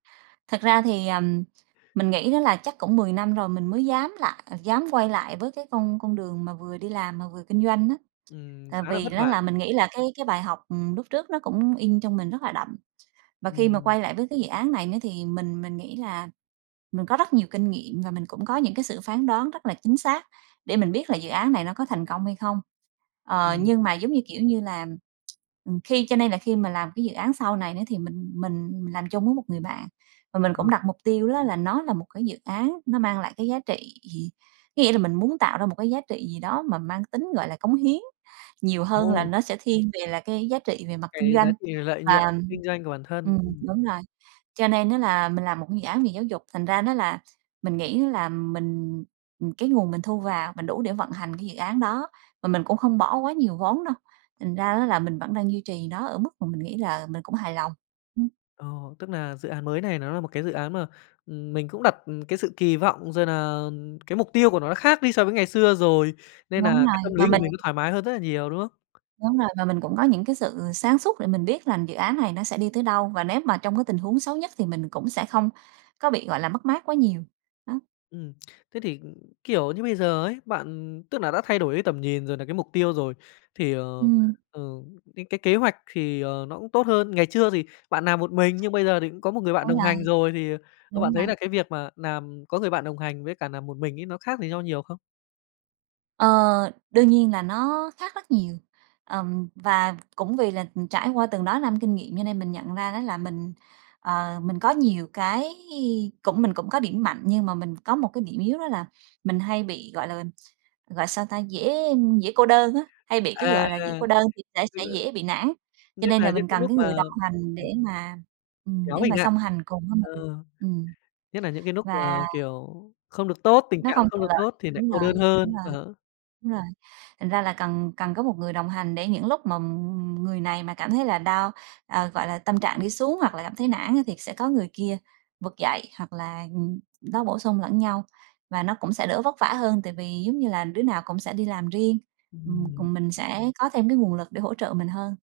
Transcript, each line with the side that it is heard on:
right: Thật ra thì, ờm, mình nghĩ đó là chắc cũng 10 năm rồi mình mới dám lại dám quay lại với cái con con đường mà vừa đi làm mà vừa kinh doanh á.
left: Ừm,
right: Tại
left: khá là
right: vì
left: vất
right: đó
left: vả.
right: là mình nghĩ là cái cái bài học, ừm, lúc trước nó cũng in trong mình rất là đậm. Và khi mà
left: Ừm.
right: quay lại với cái dự án này nữa thì mình mình nghĩ là mình có rất nhiều kinh nghiệm và mình cũng có những cái sự phán đoán rất là chính xác để mình biết là dự án này nó có thành công hay không. Ờ,
left: Ừm.
right: nhưng mà giống như, kiểu như là, ừm, khi cho nên là khi mà làm cái dự án sau này nữa thì mình mình làm chung với một người bạn, và mình cũng
left: Ờ.
right: đặt mục tiêu đó là nó là một cái dự án nó mang lại cái giá trị gì? Có nghĩa là mình muốn tạo ra một cái giá trị gì đó mà mang tính, gọi là, cống hiến nhiều hơn là
left: Ồ!
right: nó sẽ thiên về là cái giá trị về mặt kinh
left: Cái giá
right: doanh.
left: trị lợi nhuận
right: Và,
left: kinh doanh của bản thân,
right: ừm,
left: ừm.
right: đúng rồi, cho nên á là mình làm một cái dự án về giáo dục, thành ra nó là mình nghĩ là mình, ừm, cái nguồn mình thu vào mình đủ để vận hành cái dự án đó, và mình cũng không bỏ quá nhiều vốn đâu thành ra á là mình vẫn đang duy trì nó ở mức mà mình nghĩ là mình cũng hài lòng. Ừm.
left: Ờ, tức là dự án mới này nó là một cái dự án mà, ừm, mình cũng đặt, ừ, cái sự kỳ vọng rồi nà cái mục tiêu của nó khác đi so với ngày xưa rồi, nên nà
right: Đúng
left: cái
right: rồi,
left: tâm lý
right: và
left: của
right: mình
left: mình nó thoải mái hơn rất là nhiều, đúng không?
right: Đúng rồi, và mình cũng có những cái sự sáng suốt để mình biết là dự án này nó sẽ đi tới đâu và nếu mà trong cái tình huống xấu nhất thì mình cũng sẽ không có bị, gọi là, mất mát quá nhiều. Đó.
left: Ừm, thế thì, kiểu, như bây giờ ấy, bạn tức là đã thay đổi cái tầm nhìn rồi nà cái mục tiêu rồi, thì, ờ,
right: Ừm.
left: ờ, cái cái kế hoạch thì, ờ, nó cũng tốt hơn. Ngày chưa thì bạn làm một mình nhưng bây giờ thì cũng có một người bạn
right: Đúng
left: đồng
right: rồi.
left: hành rồi thì, ờ, bạn
right: Đúng
left: thấy nà
right: rồi.
left: cái việc mà làm có người bạn đồng hành với cả làm một mình ấy, nó khác gì nhau nhiều không?
right: Ờ, đương nhiên là nó khác rất nhiều, ờm, và cũng vì là trải qua từng đó năm kinh nghiệm cho nên mình nhận ra đó là mình, ờ, mình có nhiều cái cũng mình cũng có điểm mạnh nhưng mà mình có một cái điểm yếu đó là mình hay bị, gọi là, gọi sao ta, dễ dễ cô đơn á, hay bị cái,
left: À,
right: gọi là, dễ cô đơn thì sẽ
left: tức
right: sẽ
left: là
right: dễ bị nản, cho
left: nhất
right: nên là
left: là những
right: mình
left: cái
right: cần
left: lúc
right: cái người
left: mà
right: đồng hành
left: ừm.
right: để mà, ừm,
left: Kéo
right: để
left: mình
right: mà
left: nại,
right: song hành cùng với
left: ờ,
right: mình. Ừm.
left: nhất nà những cái núc mà,
right: Và
left: kiểu, không được tốt, tình
right: Nó
left: trạng nó
right: không
left: không
right: thuận
left: được
right: lợi,
left: tốt thì nại
right: đúng
left: cô
right: rồi,
left: đơn hơn,
right: đúng rồi,
left: ờ.
right: đúng rồi. Thành ra là cần cần có một người đồng hành để những lúc mà người này mà cảm thấy là down, à, gọi là, tâm trạng đi xuống hoặc là cảm thấy nản á thì sẽ có người kia vực dậy hoặc là, ừm, nó bổ sung lẫn nhau, và nó cũng sẽ đỡ vất vả hơn tại vì giống như là đứa nào cũng sẽ đi làm riêng, ừm,
left: Ừm.
right: còn mình sẽ có thêm cái nguồn lực để hỗ trợ mình hơn.